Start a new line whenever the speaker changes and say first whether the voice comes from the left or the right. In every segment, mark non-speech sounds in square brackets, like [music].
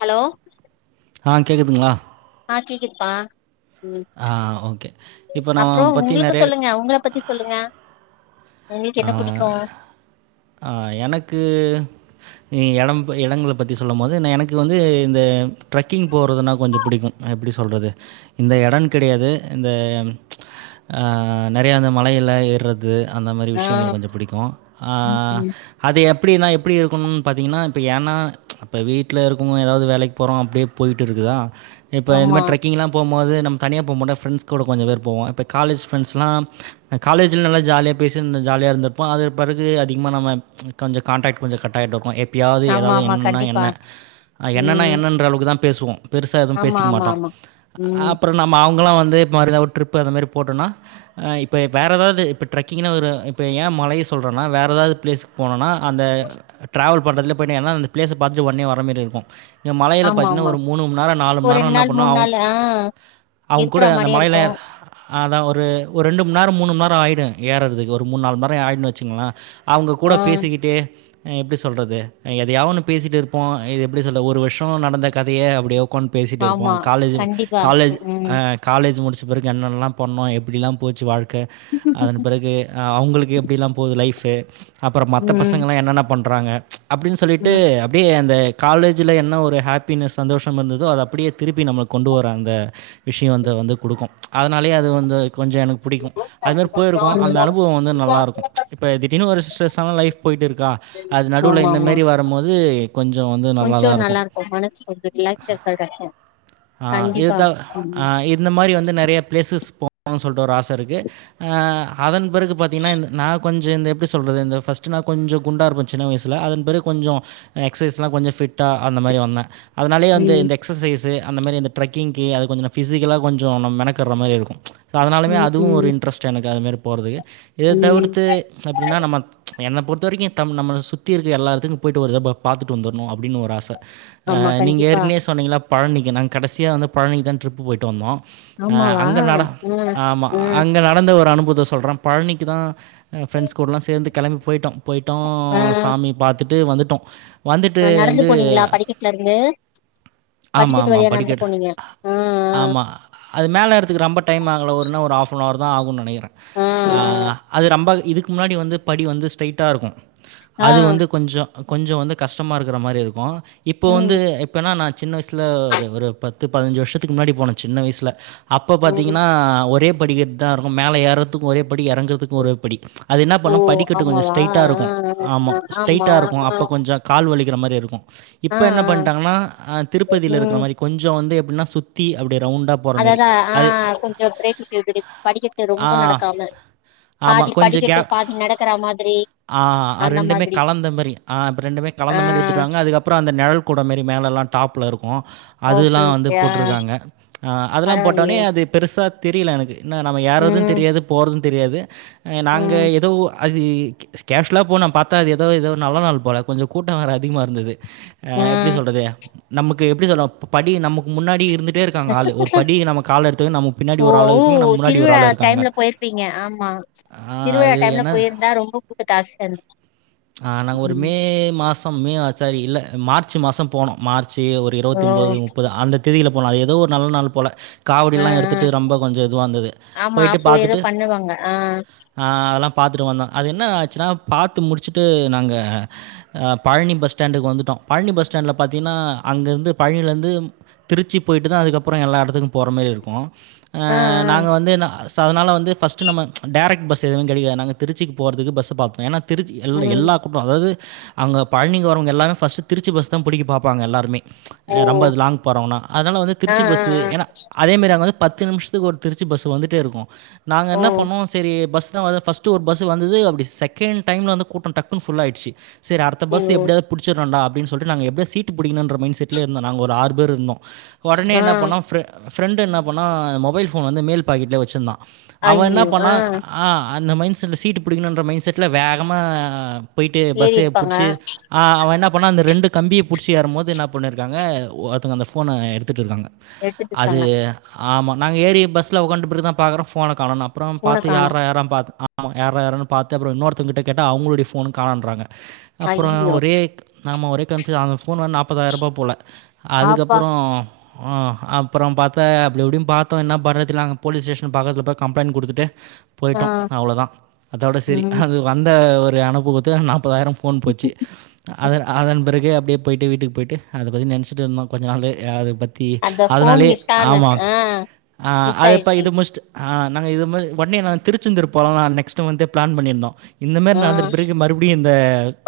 left: Hello
right: ஆ கேட்குதுங்களா
left: ஆ கேக்குதுப்பா ம்
right: ஆ ஓகே இப்போ
left: அப்பறோ
right: நான் பற்றி
left: உங்களுக்கு
right: நிறைய
left: சொல்லுங்க உங்கள பத் தி சொல்லுங்க உங்களுக்கு
right: ஆ,
left: என்ன புடிக்கு
right: ஆ எனக்கு எடம் எடங்கள பத்தி சொல்லும் போது எனக்கு வந்து இந்த ட்ரெக்கிங் போறதுன்னா கொஞ்சோ பிடிக்கு எப்படி சொல்றது இந்த எடன்னு கெடையாது இந்த அ நெறைய அந்த மலையில்ல எர்றது அந்த மாரி
left: ஆ
right: விஷயங்கள் கொஞ்சோ பிடிக்கோ ஆ
left: ம் ம்
right: அது எப்படின்னா எப்படி இருக்கணுன் பாத்திங்கன்னா இப்ப ஏன்னா அப்ப வீட்டுல இருக்கும் போது எதாவ்து வேலைக்கு போறோ அப்படியே போயிட்டு இருக்குதா இப்ப இந்த
left: ஆமா
right: மாரி ட்ரெக்கிங்லா போம்போது நம் தனியா போ மாட்ட ஃப்ரெண்ட்ஸ் கூட கொஞ்ச பேர் போவோ இப்ப காலேஜ் ஃப்ரெண்ட்ஸ்லா நா காலேஜ்ல நல்லா ஜாலியா பேசி இருந்த ஜாலியா இருந்தப்ப அதுக்கு பிற து அதிகமா நம்ம கொஞ்சோ கான்டெக்ட் கொஞ்சோ கட் ஆயிட்டு இருக்கோ எப் பயாவது
left: ஆமா
right: எதாவது
left: ஆமா
right: என்னென்னா
left: கண்டிப்பா
right: என்ன அ என்னென்னா
left: ம்
right: என்னன்ற அளவுக்கு தா பேசுவோ பெருசா எதுவு
left: ஆமா
right: பேசிக்க
left: ஆமா
right: மாட்டோ
left: ஆமா ம்
right: அப்புறோ நம்ம அவுங்களா வந்து இந்த மாரி ஏதாது ஒரு ட்ரிப்பு அந்த மாதிரி போட்டோனா அ இப்ப வேற ஏதாவது இப்ப ட்ரக்கிங்குனா ஒரு இப்ப ஏ மலைய சொல் றோனா வேற ஏதாது பிளேஸுக்கு போனோனா அந்த டிராவல் பண்றதுலே போயிடு ஏனா அந்த பிளேஸ பாத்துட்டு ஒட்னே வர மாரி இருக்கு இங்க மலையில
left: ஆமா
right: பாத்தீங்கன்னா
left: ஆமா
right: ஒரு மூணு மணி நேரம் நாலு மணி
left: ஒரு
right: நேரம்
left: ரெண்டு
right: என்ன
left: நாள்
right: பண்ணோ
left: மூணு
right: அவுங்
left: நாள் ஆ
right: அவுங்
left: இருக்கற
right: கூட அந்த
left: மாரியே
right: மலையில
left: இருக்கு
right: அதா ஒரு ஒரு ரெண்டு மணி நேரோ மூணு மணி நேரோ ஆயிடு ஏர்றதுக்கு ஒரு மூண் நால் மண் நேரோ ஆகிடுன்னு வச்சுங்களே அவுங்க கூட
left: ஆ
right: பேசிக்கிட்டே அ எப்படி சொல்றது எதயாவது ஒன்னு பேசிகிட்டு இருப்போ இது எப்படி சொல்ல ஒரு வருஷோ நடந்த கதய அப்படியே உக்காந்து பேசிட்டு இருப்போ
left: ஆமா
right: காலேஜ்
left: கண்டிப்பா
right: காலேஜ்
left: ம்
right: அ காலேஜ் முடிச்ச பிறகு என்னென்னலா பண்ணோ எப்படிலா போச்சு வாழ்க்க அதன் பிறகு ஆ அவுங்களுக்கு எப்படிலா போகுது லைஃபு அப்புறோ மத்த
left: ம்
right: பசங்கள்லா என்னென்ன பண்றாங்க அப்படின் சொல்லிட்டு
left: ம்
right: அப்படியே அந்த காலேஜில் என்ன ஒரு ஹாப்பினஸ் சந்தோஷம் இருந்ததோ அத அப்படியே திருப்பி நம்மள கொண்டு வரும் அந்த விஷயம் வந்து வந்து குடுக்கும் அதனாலயே அது வந்து கொஞ்சம் எனக்கு பிடிக்கும் அதுமாரி போயிருக்கும் அந்த அனுபவம் வந்து நல்லாயிருக்கும் இப்ப திடீர்ன்னு ஒரு ஸ்ட்ரெஸ் ஆனா லைஃப் போய்ட்டு இருக்கா அது நடுவுல இந்தமாரி வரும்போது கொஞ்சம் வந்து
left: கொஞ்சம் நல்லா இருக்கும் மனசு ரிலாக்ஸ் ஆ இருக்குறதுக்காக
right: ஆ இதுதா ஆ இந்த மாதிரி வந்து நிறைய ப்ளேஸஸ் போகணும்னு சொல்லிட்டு ஒரு ஆச ஆ இருக்குது அதன் பிறகு பாத்தீங்கன்னா இந்த நான் கொஞ்சம் இந்த எப்படி சொல்றது இந்த ஃபர்ஸ்டு நா கொஞ்சம் குண்டா இருப்ப சின்ன வயசுல அதன் பிறகு கொஞ்சம் எக்சசைஸ் எல்லா கொஞ்சம் ஃபிட்டா அந்த மாரி வந்தே அதனாலயே வந்து
left: ம்
right: இந்த எக்ஸசைஸு அந்த மாறி அந்த ட்ரக்கிங்கு அது கொஞ்சோ பிசிக்கல்லா கொஞ்சோ நம் மெனக்கடற மாறி இருக்கும் அதனாலமே
left: ம்
right: அதுவும் ஒரு
left: ம்
right: இன்ட்ரெஸ்ட் எனக்கு அதுமாரி போறதுக்கு இதை
left: ம்
right: தவிர்த்து அப்படின்னா நம்ம என்ன பொறுத்த வரைக்கும் நம்மள சுத்தி இருக்க எல்லா இடத்துக்கு போயிட்டு வர்றதா பா பாத்துட்டு வந்துரணும் அப்டினு ஒரு ஆசை ஆ
left: ஆமா
right: நீங்க
left: கண்டிப்பா
right: ஏற்கனவே சொன்னீங்கள பழனிக்கு நாங்க கடைசியாக வந்து பழனிக்கு தா ட்ரிப்பு போயிட்டு வந்தோ ஆ
left: ஆமாவா
right: அங்க நட
left: ம்
right: ஆமா
left: ம்
right: அங்க க நடந்த ஒரு அனுபவத்த சொல்றே பழனிக்கு தா ஃப்ரெண்ட்ஸ் கூடலா சேர்ந்து கிளம்பி போயிட்டோம் போயிட்டோ
left: ஆ
right: சாமி பாத்துட்டு வந்துட்டோம் வந்துட்டு
left: ஆ நடந்து
right: வந்து
left: போனீங்களா படிக்கட்டுல இருந்து
right: ஆமா
left: படிக்கட்டு
right: ஆமா
left: வழியா நடந்து
right: படிக்கட்
left: போனீங்க ஆ
right: ஆமா அது மேல ஏர்றத்துக்கு ரொம்ப டைம் ஆகும்ல ஒருனா ஒரு ஆஃப் அன் ஹவர் தா ஆகும்ன்னு நினைக்கிறே
left: ஆ
right: அது ரொம்ப இதுக்கு முன்னாடி வந்து படி வந்து ஸ்ட்ரைட்டா இருக்கும்
left: ஆ ஆ ஆ,
right: அது வந்து கொஞ்சோ கொஞ்சோ வந்து கஷ்டமா இருக்குற மாதிரி இருக்கும் இப்போ வந்து
left: ம்
right: இப்பனா நா சின்ன வயசுல ஒரு ஒரு பத்து பதினஞ்சு வருஷத்துக்கு முன்னாடி போன சின்ன வயசுல அப்ப
left: ம்
right: பாத்தீங்கன்னா ஒரே படிக்கட்டு தா இருக்கும் மேல ஏறுறதுக்கும் ஒரே படி இறங்குறதுக்கும் ஒரே படி அது என்ன
left: ஓ
right: பண்ணோ படிக்கட்டு கொஞ்சோ
left: ஆமாவா
right: ஸ்ட்ரைட்டா
left: ஆ
right: இருக்கும் ஆமா
left: ஆ ஆமா
right: ஸ்ட்ரைட்டா இருக்கும்
left: ஆ
right: அப்போ கொஞ்சம் கால் வலிக்கிற மாதிரி இருக்கும்
left: ஆ ஆ
right: இப்போ என்ன பண்ணிட்டாங்கன்னா திருப்பதியில இருக்குற
left: ம்
right: மாதிரி கொஞ்சோ வந்து எப்படின்னா சுத்தி அப்படி ரவுண்ட்டா
left: அதாதா ஆ கொஞ்சோ பிரேக்கிங் எடுத்துட்டு படிக்கட்டு
right: ஆ.
left: ரொம்ப நடக்காம
right: ஆமா.
left: பாதி
right: கொஞ்சம்
left: படிக்கட்டு
right: கேப்
left: பாதி நடக்கற மாதிரி
right: ஆ
left: அந்த
right: ரெண்டுமே
left: மாதிரி
right: கலந்த மாறி ஆ ரெண்டுமே
left: ஆ
right: கலந்த மாரி எடுத்துடுவாங்க அது அப்புறோ அந்த நிழல் கூட மாரி மேல எல்லா டாப்ல இருக்கும்
left: ஓகே
right: அதுலா வந்து
left: ஓகே ஆ
right: போட்ருக்காங்க அதெலா போட்டோனே
left: பரவாயில்லையே
right: அது பெருசா தெரியல எனக்கு இன்னா நம்ம ஏறது
left: ம்
right: தெரியாது போறது தெரியாது நாங்க
left: ம்
right: எதோ அது கேஷுவலா போனா பாத்தா அது எதோ எதோ நல்லா நாள் போல கொஞ்சொ கூட்டோ வேற அதிகமா இருந்துது அ
left: ஆ
right: எப்டி சொல்றது நமக்கு எப்டி சொல்ல படி நமக்கு முன்னாடி இருந்து ட்டே இருக்காங்க ஆளு ஒரு படி நம்ம கால எடுத்து வக்க நமக்கு பின்னாடி ஒரு ஆள் இருக்கங்க நம் முன்னாடி ஒரு ஆள் இருக்காங்க
left: ப்பீங்க ஆமா
right: அ
left: திருவிழா
right: அது
left: டைம்ல
right: என்ன
left: போயிருந்தா ரொம்போ கூட்டோ ஜாஸ்தியா இர்ந்து
right: அ நாங்க ஒரு
left: ம்
right: மே மாசம் மேவா சாரி இல்ல மார்ச் மாசம் போனோ மார்ச் ஒரு
left: ஓ
right: இருவத்தி ஒம்பொது முப்பது அந்த தெதில போனோ அது எதோ ஒரு நல்ல நாள் போல
left: ஆ
right: காவடில்லா
left: ஆ
right: எடுத்துட்டு ரொம்ப கொஞ்சொ இதுவா இருந்தது
left: ஆமா
right: போயிட்டு
left: அப்போ ஏதோ
right: பாத்துட்டு
left: பண்ணுவாங்க ஆ
right: ஆ அதெல்லா பாத்துட்டு வந்தோ அது என்ன ஆச்சுன்னா பாத்து முடிச்சுட்டு நாங்க அ பழனி பஸ் ஸ்டாண்டுக்கு வந்துட்டோ பழனி பஸ் ஸ்டாண்டு்ல பாத்தீங்கன்னா அங்கருந்து பழனிலந்து திருச்சி போயிட்டுதா அதுக்கப்பறோ எல்லா எடத்துக்கும் போற மாரி இருக்கூ அ
left: ஆ ஆ
right: நாங்க வந்து ந சோ அதனால வந்து ஃபஸ்ட்டு நம்ம டேரக் பஸ் எதுமே கெடைக்காது நாங்க திருச்சிக்கு போறதுக்கு பஸ் பாத்தோ ஏன்னா திருச்சி எல்
left: ம்
right: எல்லா க்குபோ அதாவ்து அங்க பழனிக்கு வரவங்க எல்லா ஃபர்ஸ்ட்டு திருச்சி பஸ்தா புடிக்க பாப்பாங்க எல்லாருமே
left: ஓ
right: எ ரொம்ப அது லாங் போறங்கொன்னா அதனால வந்து
left: ஆ
right: திருச்சி பஸ் து
left: ஆ ஆ
right: ஏனா அதே மாரி அங்க வந்து பத்து நிமிஷத்துக்கு ஒரு திருச்சி பஸ் வந்துட்டே இருக்கு நாங்க
left: ஓ
right: என்ன பண்ணுவோ எ பஸ்தா வரு ஃபர்ஸ்ட் ஒரு பஸ் வந்துது அப்டி செகண்ட் டைம்ல வந்து கூட்டோ டக்குன் ஃபுல் ஆயிடுச்சு சரி அடுத்த பஸ்
left: ஐயோ
right: எப்டியாவது புடிச்சிரணுன்டா அப்டின்னு சொல்ட்டு எப்டியாவது சீட் புடிக்கனுன்ற மைண்ட செட்ல இருந்தோ நாங்க ஒரு ஆறு பேர் இருந்தோ ஒடனே
left: ஆ
right: என்ன பண்ணோ ஃப்ரெ ஃப்ரெண்ட் என்ன பண்ணா மொபைல் போன் வந்து மேல் பாக்கெட்லே வச்சிருந்தா அவ என்ன
left: ஐயோ ஆ
right: பண்ணா ஆ அந்த மைண்ட்செட்ல சீட் புடிக்கணுன்ற மைண்ட்செட்ல வேகமா போயிட்டு
left: ஏறி
right: பஸ்ஸை
left: இருப்பாங்க
right: புடிச்சு அ அவெ என்ன பண்ணா அந்த ரெண்டு கம்பிய புடிச்சி ஏறும்போது என்ன பண்ணியிருக்காங்க ஒருதவங்க அந்த ஃபோன எடுத்துட்டுருக்காங்க
left: எடுத்துட்டு
right: அது
left: இருக்காங்க
right: ஆமா நாங்க ஏறி பஸ்ல உக்காந்டப்பறதா பாக்றோ ஃபோன காணோனு அப்றோ
left: ஃபோன
right: பாத்து
left: காணோ
right: யார்ரா யார்ரா பாத் ஆமா யார்ரா யார்ரானு பாத்து அப்றோ இன்னொருத்தவங்கிட்டே கேட்ட அவங்களுடைய போனு காணோன்றாங்க அப்றோ
left: ஐயயோ
right: ஒரே நாமா ஒரே கன்ஃப்யூஸ் அந்த ஃபோன் வந்து நாப்பதாயிரூபா போல
left: ஆப்பா
right: அதுக்கப்பறோ ஆ அப்புறோ பாத்த அப்டி இப்டி பாத்தோ என்னா பன்றதுனு தெர்ல நாங்க போலீஸ் ஸ்டேஷன் பக்கத்துல போய் கம்ப்ளைண்ட் குடுத்துட்டு
left: ஆ
right: போயிட்டோ அவ்ளோதா அதோட சரி
left: ம்
right: அது வந்த ஒரு அனுபவத்து நாப்பதாயிரொ ஃபோன் போச்சு அதன் அதன்பிறகு அப்டியே போயிட்டு வீட்டுக்கு போய்ட்டு அத பத்தி நெனச்சிட்டுருந்தோ கொஞ்ச நாளு அத பத் தி
left: அந்த ஃபோன்
right: அதனாலே
left: மிஸ் ஆன
right: ஆமா
left: ஆ
right: அ
left: மிஸ்
right: அதுப்போ
left: ஆயிடுச்சு
right: இது முடிச்ட்டு ஆ நாங்க இது மாரி ஒடனே நாங்க திருச்செந்துர் போலா நெக்ஸ்ட் மந்த்தே பிளான் பண்ணியிருந்தோ இந்த மாரி
left: ஆ
right: நடந்திட பிறகு மறுபடியு இந்த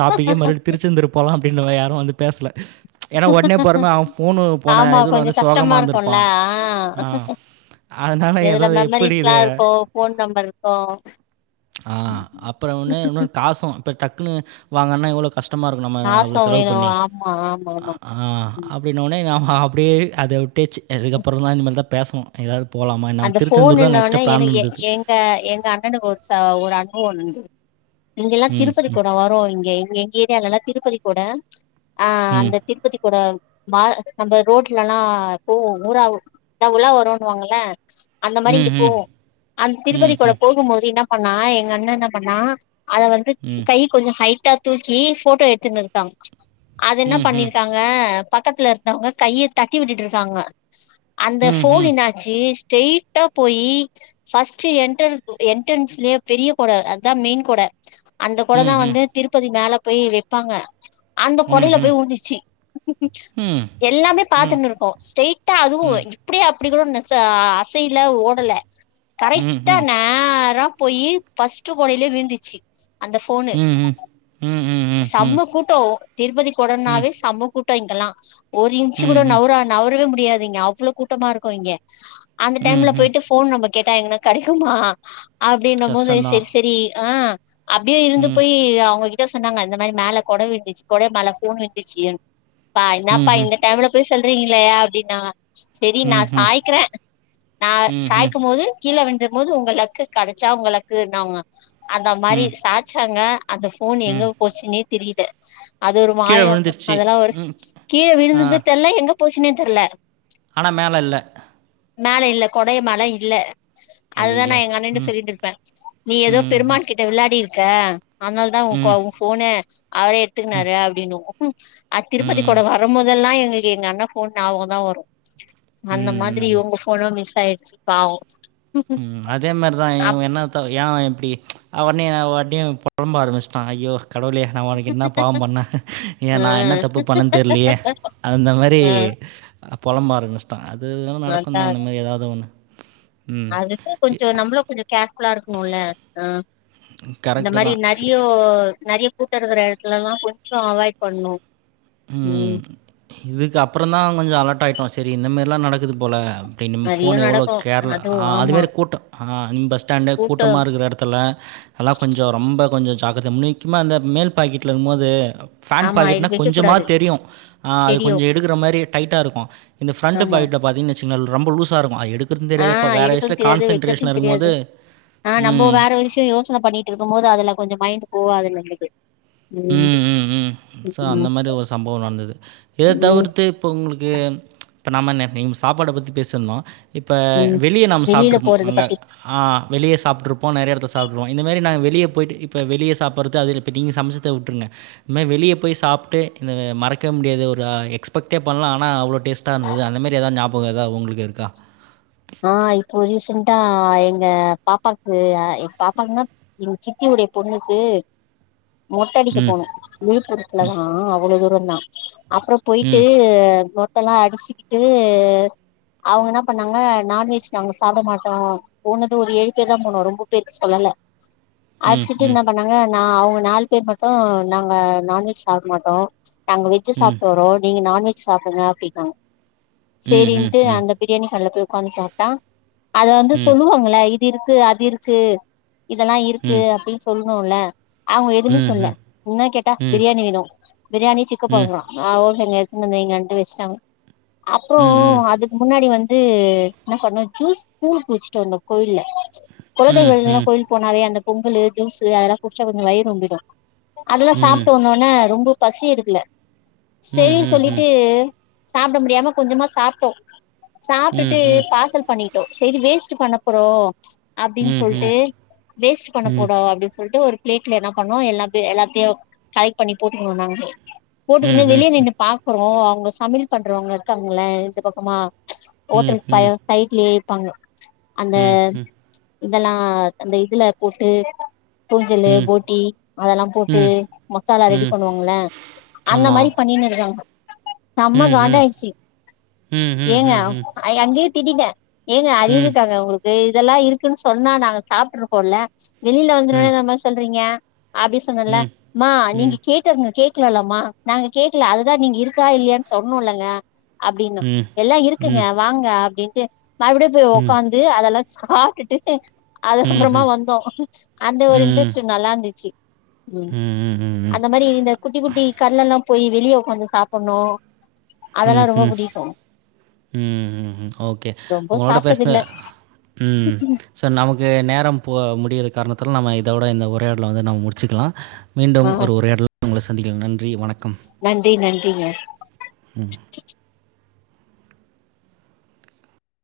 right: டாபிக்க மறுபடி திருச்செந்தூர் போலா அப்டின்னு யாரு வந்து பேசல ஏனா ஒடனே போறம அவெ போனு போன
left: ஆமா
right: இதுல
left: கொஞ்சோ
right: வந்து சோகமா
left: கஷ்டமா
right: இருந்திருப்பா
left: இருக்குல்ல
right: ஆ அதனால எதோ எப்டி இத
left: போன் நம்பர்ருக்கொ
right: ஆ அப்பறோ ஒன்னு இன்னொனு காசும் இப்போ டக்குன்னு வாங்கன்னா எவ்ளோ கஷ் டமா இருக்கு நம்ம அவ்ளோ
left: பாசோ
right: செலவு
left: வேணு
right: பண்ணி
left: ஆமா ஆமா ஆமா
right: ஆ
left: ம்.
right: அப்டின்னோனே நா அப்டியே அத விட்டச்சு அதுக்கப்புறதா இன்மேல்தா பேசனு எதாவ்து போலாமா என்னானு திருச்செந்தூர்தா நெக்ஸ்டு பிளான் இருந்தது
left: க எங்க அண்ணனுக்கு ஒர் ச ஒரு [inaudible] உண்டு இங்கெல்லா
right: ம், ம்,
left: திருப்பதிக்கொட வரு இங்கே இங்கே எங்க ஏரியாலலா திருப்பதிக்கொட ஆ
right: ம்,
left: அந்த திருப்பதிக்கொட மா அந்த ரோட்லல்லா போவு ஊறாவு த உலா வருன்னுவாங்கள அந்த மாரி இங்க போ
right: ம்ஹ்ம்.
left: அந்த திருப்பதிக்குள்ள
right: ம்ஹ்ம்.
left: போய் போம்போது இன்னா பண்ணா எங்க அண்ண என்ன பண்ணா அத வந்து
right: ம்.
left: கை கொஞ்ச கைட்டா தூக்கி போட்டோ எடுத்துன் இருக்காங் அது இன்ன
right: ம்ஹ்ம்.
left: பண்ணிருக்கா ங்க பக்கத்துல இருந்தவங்க கைய தட்டி விட்டுட்டு இருக்காங்க அந்த ஃபோனு
right: ம்ஹ்ம்.
left: இன்னா ச்சு ஸ்ரெய்ட்டா போயி ஃபஸ்ட் என்ட என்டன்ஸ்லயே பெரிய கொட அத்தா மெயின் கொட அந்த கொட தா
right: ம்ஹ்ம்.
left: வந்து திருப்பதி மேல போய் வெப்பாங்க அந்த கொடய்ல
right: ம்ஹ்ம்.
left: போய் உழுந்துச்சி
right: ம்.
left: எல்லாமே
right: ம்.
left: பாத்துன்னு இருக்கோ ஸ்ரெய்ட்டா அதுவு
right: ம்.
left: இப்டி அப்டி கூட நிஸ் அ சைல ஓடல கரெக்டா
right: ம்ஹ்ம்.
left: நேர போயி ஃபஸ்ட்டு கொடையிலே விழுந்துச்சி அந்த ஃபோனு
right: ம்ஹ்ம். ம். ம். ம்.
left: செம்ம கூட்டோ திருப்பதி
right: ம். ம்.
left: கொடனாவே செம்ம கூட் டோ இங்கெல்லா ஒரு இன்ச்சு கூட
right: ம்ஹ்ம்.
left: நவுரா நவுரவே முடியாதுங்க அவ்ளவு கூட்டமா இருக்கு இங்க அந்த டைம்ல
right: ம்ஹ்ம்.
left: போயிட்டு ஃபோன் நம்ம கேட்டா எங்கனா கெடைக்குமா அப்டின்னம்போது
right: கஷ்டம் தான்.
left: செரி செரி ஆ அப்டியே இருந்து
right: ம்
left: போய் அவங்ககி ட்ட சொன்னாங்க இந்த மாரி மேல கொட விழுந்துச்சு கொட மேல ஃபோன் விழுந்துச்சின் பா என்னாப்பா
right: ம்ஹ்ம்.
left: இந்த டைம்ல போய் சொல்றீங்ளே அப்டின்னாங்க செரி நா
right: ம்ஹ்ம்.
left: சாய்க்கிறே நா
right: ம்ஹ்ம்.
left: சாய்கும் போது கீழே விழுந்துரும் போது உங்க லக்கு கடைச்சா உங்க லக்குன்னாங்க அந்த மாரி
right: ம்.
left: சாச்சாங்க அந்த ஃபோன்
right: ம்.
left: எங்க போச்சுன்னே தெரில அது ஒரு
right: கீழ
left: மாயோ
right: விழுந்துருச்சு.
left: அதெல்லா ஒரு
right: ம்.
left: கீழ
right: ஆ.
left: விழுந்தது எங்க போச்சுன்னே தெர்ல
right: ஆனா மேல இல்ல
left: மேல இல்ல கொடய மேல இல்ல அதுதா நா
right: ஐயய்யோ!
left: எங்கண்ணட்ட
right: ம்.
left: சொல்லிட்டு இருப்பே நீ எதோ
right: ம்ஹ்ம்.
left: பெருமாள்கிட்ட வெளாடிருக்க அதனால தா உங்கோ
right: ம்.
left: உ ஃபோன அவரே எடுத்துக்குன்னாரு அப்டின்னுவோ அ திருப்பதி
right: ம்.
left: கூட வரும்போது எல்லா எங்களுக்கு எங்கண்ண ஃபோன் ஞாபகோந்தா வரு அந்த
right: ம்.
left: மாத்ரி
right: ம்.
left: இவுங்க ஃபோனு மிஸ் ஆயிடுச்சி பாவோ
right: ம் அதே மாரிதா
left: அப்
right: இவ்ங் என்னாத்த ஏ இப்டி அ உட்னே அ பாட்டியு பொழம்ப ஆரம்பிச்சுட்டாங்க ஐயோ கடவுளே நா உனக்கு என்ன பாவ் பண்ணே ஏ
left: ஆ
right: நா என்ன தப்பு பண்ணே தெர்லியே அந்த மாரி
left: ஆ
right: அ பொலம்ப ஆரம்பிச் அது அதுல்லா
left: அதா
right: நடக்குந்தா அந்தமாரி எதாவ்து ஒன்னு
left: அதுக்கு கொஞ்சோ நம்மளு கொஞ்சோ கேர்ஃபுல்லா இருக்கணுல்ல ஆ இந்த
right: கரெக்ட்டு
left: மாரி
right: தான். சே
left: நெறையோ நெறய கூட்ட இருக்கற எடத்துலல்லா கொஞ்சோ அவாய்ட் பண்ணு
right: ம் இதுக்கு அப்பறந்தா கொஞ்சோ அலட் ஆயிட்டோ செரி இந்தமாரில்லா நடக்குது போல அப்டின்
left: நெறைய
right: ஃபோன எவ்ளோ
left: நடக்கு
right: கேர்ல
left: அதுவு
right: அ
left: ஆமா
right: அதுமாரி கூட்டோ அ இந் பஸ் ஸ்டாண்டு
left: கூட்டோ
right: கூட்டமா இருக்கிற எடத் துல எல்லா கொஞ்சோ ரொம்ப கொஞ்சோ ஜாக்கிரதயா முக்கிமா அந்த மேல் பாக்கெட்ல இருக்கும்போது ஃபேன்ட்
left: ஆமா இது
right: பாக்கெட்னா
left: வைக்க
right: கொஞ்சமாத்
left: கூடாது
right: தெரியு அ அது
left: தெரியு
right: கொஞ்ச எடுக்கிற மாரி டைட்டா இருக்கு இந்த ஃபிரண்ட்டு
left: ஆமா
right: பாக்கெட்ல பாத்தீங்கன் சின்னல் ரொம்ப லூஸா இருக்கு ஆ எடுத்
left: ஆ எடுக்கறது தெரியாது வைக்கறது தெரியாது
right: இருக்கும்போது,
left: ஆ நம்ம
right: ம்.
left: வேற விஷ்ய யோசன பண்ணிட்ருக்கும் போது அதுல கொஞ்ச மைண்ட் போகாது நம்மளுக்கு ம்
right: சோ அந்த
left: ம்
right: மாரி ஒரு சம்பவோ நடந்தது இத
left: ம்
right: தவிர்த் பே இப்போ உங்களுக்கு இப்ப நாம்ம என்ன நீ சாப்பாட பத்தி பேசிருந்தோ இப்போ
left: ம்
right: வெளிய நம்ம
left: வெளியில
right: சாப்ட்ருப்போ
left: போறது
right: அங்க
left: பத்தி
right: ஆ வெளிய சாப்ட்ருப்போ நெறய எடத்துல சாப்ட்ருப்போ இந்த மாரி நாங்க வெளிய போயிட்டு இப்ப வெளிய சாப்பட்றது அதுல்ல இப்ப நீங்க சமச் த்த உட்ருங்க இந்மேரி வெளிய போய் சாப்ட்டு இந்த மறக்கவே முடியாது ஒரு எக்ஸ்பெக்டே பண்ல ஆனா அவ்ளோ டேஸ்டா இருந்தது அந்த மாரி எதாவ்து ஞா பகோ எதா உங்களுக்கு இருக்கா
left: ஆ இப்போ ரீசென்டா எங்க பாப்பாக்கு எங் பாப்பாகுன்னா எங்க சித்தியுடைய பொண்ணுக்கு மொட்டடிக்க
right: ம்.
left: போனோ விழுப்புரத்துலதா அவ்ள தூரந்தா அப்பறம் போயிட்டு
right: ம்.
left: மொட்டல்லா அடிச்சிக்கிட்டு அவங்க என்ன பண்ணாங்க நான்வெஜ் நாங்க சாப்ட மாட்டோ போனது ஒரு ஏழு பேருதா போனோ ரொம்ப பேர்க்கு சொல்லல
right: ம்.
left: அடிச்சிட்டு
right: ம்.
left: என்ன பண்ணாங்க நா அவங்க நாலு பேர் மட்டு நாங்க நான்வெஜ் சாப்ட மாட்டோ நாங்க வெஜ்
right: ம்.
left: சாப்ட்டு வர்றோ நீங்க நான்வெஜ் சாப்டுங்க அப்டின்னாங்க
right: ம்.
left: செரின்டு
right: ம். ம்.
left: அந்தப் பிரியாணி கால்ல போய் ஒக்காந்து சாப்ட்டா அத வந்து
right: ம்.
left: சொல்லுவாங்கல்ல இது இருக்கு அது இருக்கு இதெல்லா இருக்கு
right: ம்.
left: அப்டின்னு சொல்லணுல்ல அவுங்க எதுவுமே
right: ம்.
left: சொல்லல
right: ம்.
left: என்னா கேட்டா
right: ம்.
left: பிரியாணி வேணு பிரியாணி சிக்க
right: ம் ம்
left: போட்றா அவுங்க இங்க எத்துன்னு வந்து வைங்கன்டு வச்சட்டாங்க அப்றோ
right: ம்
left: அதுக்கு முன்னாடி வந்து என்ன பண்ணோ ஜூஸ் கூலு குடிச்சுட்டு வந்தோ கோயில்ல குலதெய்வ
right: ம்
left: கோயில்னா
right: ம்
left: கோயில் போனாவே அந்த பொங்கலு ஜூஸ் அதெல்லா குடிச்சா கொஞ்சோ வயிறு ரொம்பிடு அதெல்லா
right: ம் ம்
left: சாப்ட்டு வந்த ஒன் ன ரொம்ப பசி எடுக்கல
right: ம்
left: செரி
right: ம் ம்
left: சொல்லிட்டு சாப்ட முடியாம கொஞ்சமா சாப்ட்டோ சாப்டுட்
right: ம் ம்
left: பார்சல் பண்ணிட்டோ செரி வேஸ்ட் பண்ண போறோ
right: ம்
left: அப்டின்னு
right: ம் ம்
left: சொல்ட்டு வேஸ்ட் பண்ண
right: ம்
left: கூடாது அப்டின்னு சொல்ட்டு ஒரு பிளேட்ல என்ன பண்ணோ எல்லா எல்லாத்தயு கலெக்ட் பண்ணி போட்டுக்குனோ நாங்களே
right: ம்
left: போட்டுக்குனு வெளிய
right: ம்
left: நின்னு பாக் குறோ அவங்க சமையல் பண்றவங்க இருக்காங்கள இந்த பக்கமா ஓட்டல் ப சைட்லயே இருப்பாங்க அந்த இதெல்லா அந்த இதுல போட்டு
right: ம்
left: தூஞ்சல்லு
right: ம்
left: போட்டி அதெல்லா போட்டு
right: ம்
left: மசாலா ரெடி
right: ம்
left: பண்ணுவாங்கல்ல அந்த
right: ஆமாம்
left: மாரி பண்ணின்னு இருக்காங்க செமா
right: ம் ம்
left: காண்ட ஆயிட்ச்சி
right: ம் ம் ம்
left: ஏங்க
right: ம் ம்
left: அங்கயே திட்டிட்டே ஏங்க
right: ம் ம்
left: அறிவிருக்காங்க உங்களுக்கு இதெல்லா இருக்குன்னு சொன்னா நாங்க சாப்ட்டுருப்போல வெளில வந்துரு
right: ம் ம் ம்
left: ஒன்னே இந்த மாரி சொல்றீங்க அப்டி சொன்னேன்ல
right: ம் ம்
left: ம்மா
right: ம்
left: நீங்க கேக் கனு கேக்கல இல்லம்மா நாங்க கேக்கல அதுதா நீங்க இருக்கா இல்லையான்னு சொல்லனுல்லங்க அப்டின்னோ
right: ம் ம்
left: எல்லா இருக்குங்க
right: ம்
left: வாங்க அப்டின்ட்டு மறுபடியு போய் உக்காந் து அதெல்லா சாப்ட்டுட்டு அதுக்கப்பறமா வந்தோ அந்த ஒரு இன்ட்ரெஸ் ட் நல்லா இருந்துச்சு ம் அந்த மாரி இந்த குட்டி குட்டி கடைலல்லா போய் வெளிய ஒக்காந்து சாப்ட்ணு
right: ம் ம் ம் ஓகே
left: ரொம்ப
right: ஒங்களோட பேசுனது
left: சாப்ட்டதில்ல
right: ம் ஸோ நமக்கு நேரம் போ முடியிற காரணத்தால நம்ம இதோட இந்த உரையாடல வந்து நம்ம முடிச்சிக்கலா மீண்டும்
left: ஆ
right: ஒரு உரையாடல்ல உங்கள சந்திக்கலா நன்றி வணக்கம்
left: நன்றி நன்றிங்க
right: ம்